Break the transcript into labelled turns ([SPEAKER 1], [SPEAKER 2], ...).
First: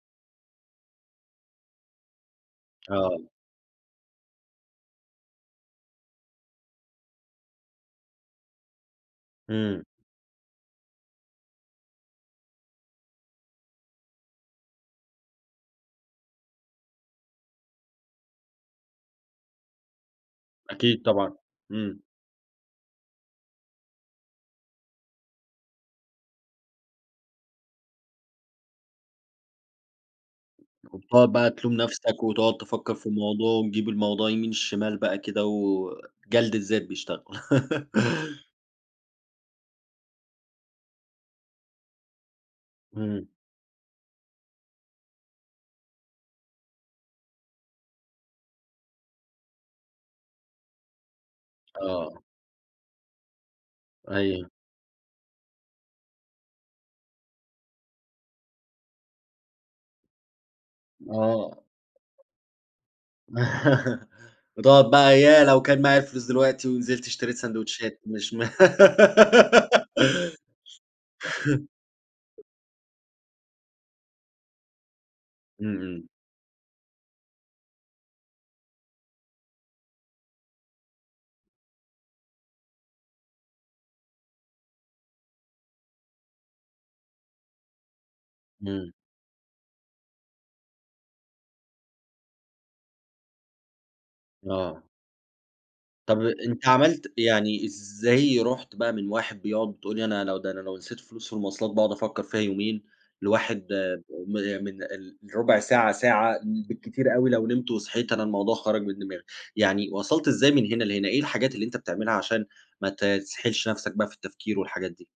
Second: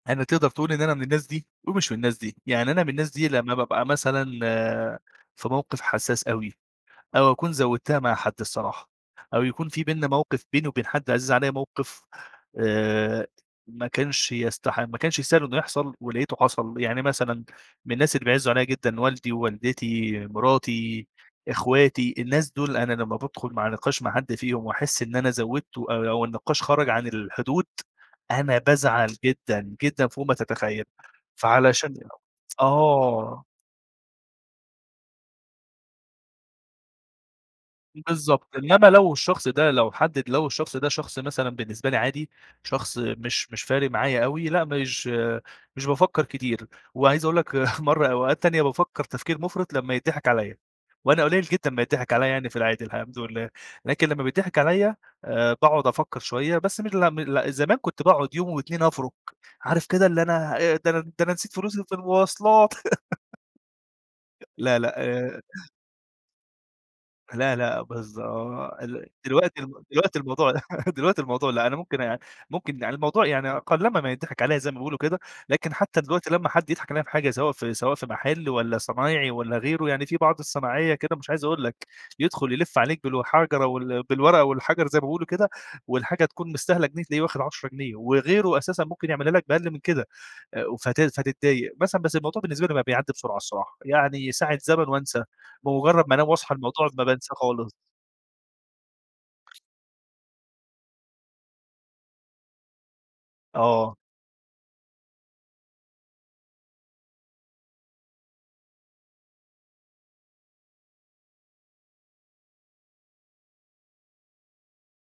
[SPEAKER 1] أنا تقدر تقول إن أنا من الناس دي، ومش من الناس دي، يعني أنا من الناس دي
[SPEAKER 2] آه.
[SPEAKER 1] لمّا بابقى مثلًا في موقف حساس أوي. أو أكون زوّدتها مع حد الصراحة، أو يكون
[SPEAKER 2] إمم.
[SPEAKER 1] في بيننا موقف بيني وبين حدّ عزيز عليَّ موقف آآ، ما كانش يستح ما كانش يستاهل إنه يحصل ولقيته حصل، يعني مثلًا من الناس اللي بيعزّوا عليَّ جدًا والدي ووالدتي،
[SPEAKER 2] أكيد
[SPEAKER 1] مراتي،
[SPEAKER 2] طبعًا. إمم.
[SPEAKER 1] أخواتي، الناس دُول أنا لّما بادخل مع نقاش مع حد فيهم وأحس إن أنا زوّدته آآ أو النقاش خرَج عن الحدود، أنا بازعل جدًا جدًا فوق ما تتخيل
[SPEAKER 2] وبتُقعُد بقى تلوم
[SPEAKER 1] فعلشان [unintelligible]
[SPEAKER 2] نفسك، وتقعد تفَكّر في
[SPEAKER 1] آه.
[SPEAKER 2] الموضوع، وتجيب الموضوع يمين شمال بقى كده، وجلد الذات بيشتغل.
[SPEAKER 1] بالضبط، إنّما لو الشخص ده لو حد إد لو الشخص ده شخص مثلًا بالنسبة لي عادي، شخص
[SPEAKER 2] إمم.
[SPEAKER 1] مش مش فارق معايا أوي لأ، مش مش بافَكّر كتير، وعايز أقول لك مرّة أوقات تانية بافَكّر تفكير مُفرِط لمّا يتضِحِك عليَّ، وأنا قليل جدًا ما يتضِحِك
[SPEAKER 2] آه.
[SPEAKER 1] عليَّ يعني في العادي الحمد لله، لكن لمّا
[SPEAKER 2] أيوه.
[SPEAKER 1] بيتضِحِك عليَّ آآ، باقعد أفَكّر شوية بس م لأ م لأ، زمان كُنت باقعد يوم و2 أفرُك عارف كده اللي أنا أ ده أنا ده أنا نسيت
[SPEAKER 2] آه.
[SPEAKER 1] فلوسي في المواصلات. لا
[SPEAKER 2] وتُقعُد
[SPEAKER 1] لأ،
[SPEAKER 2] بقى
[SPEAKER 1] آآ
[SPEAKER 2] ياه! لو كان معايا الفلوس دلوقتي، ونزلت اشتريت
[SPEAKER 1] لا لأ،
[SPEAKER 2] ساندوتشات
[SPEAKER 1] بالضَ
[SPEAKER 2] مش ما
[SPEAKER 1] ال دلوقتي الم دلوقتي الموضوع دلوقتي الموضوع لأ، أنا ممكن آآ، ممكن يعني الموضوع يع قلّما ما يتضِحِك عليَّ زي ما بيقولوا كده،
[SPEAKER 2] إمم،
[SPEAKER 1] لكن حتى
[SPEAKER 2] إمم.
[SPEAKER 1] دلوقتي لمّا حد يضحك عليَّ في حاجة سواء في سواء في محل، والّا صنايعي والّا غيره يعني في بعض الصناعية كده مش عايز أقول لك، يدخُل يلِف عليك بالحَجرة وال بالورقة والحجر زي ما بيقولوا كده، والحاجة تكون مستاهلة جنيه تلاقيه واخد 10 جنيه وغيره أساسًا
[SPEAKER 2] إمم.
[SPEAKER 1] ممكن يعملها لك بأقل من كده. و ف فت فتضّايق مثلًا بس الموضوع بالنسبة لي بقى بيعدّي بسرعة الصراحة، يعني ساعة
[SPEAKER 2] آه.
[SPEAKER 1] زمن وأنسى بمجرد ما
[SPEAKER 2] طب،
[SPEAKER 1] أنام واصحى
[SPEAKER 2] أنت
[SPEAKER 1] الموضوع ما
[SPEAKER 2] عملت
[SPEAKER 1] بانساه
[SPEAKER 2] يعني
[SPEAKER 1] خالص.
[SPEAKER 2] إزاي رُحت بقى من واحد بيقعد بتقول لي أنا لو ده أنا لو نسيت فلوس في المواصلات باقعد أفَكّر فيها يومين، لواحد
[SPEAKER 1] آه.
[SPEAKER 2] م من ال ربع ساعة، ساعة بالكتير أوي، لو نمت وصحيت أنا الموضوع خرج من دماغي، يعني وصَلت إزاي من هنا لهنا؟ إيه الحاجات اللي أنت بتعملها عشان ما ت تسحلش نفسك بقى في التفكير والحاجات دي؟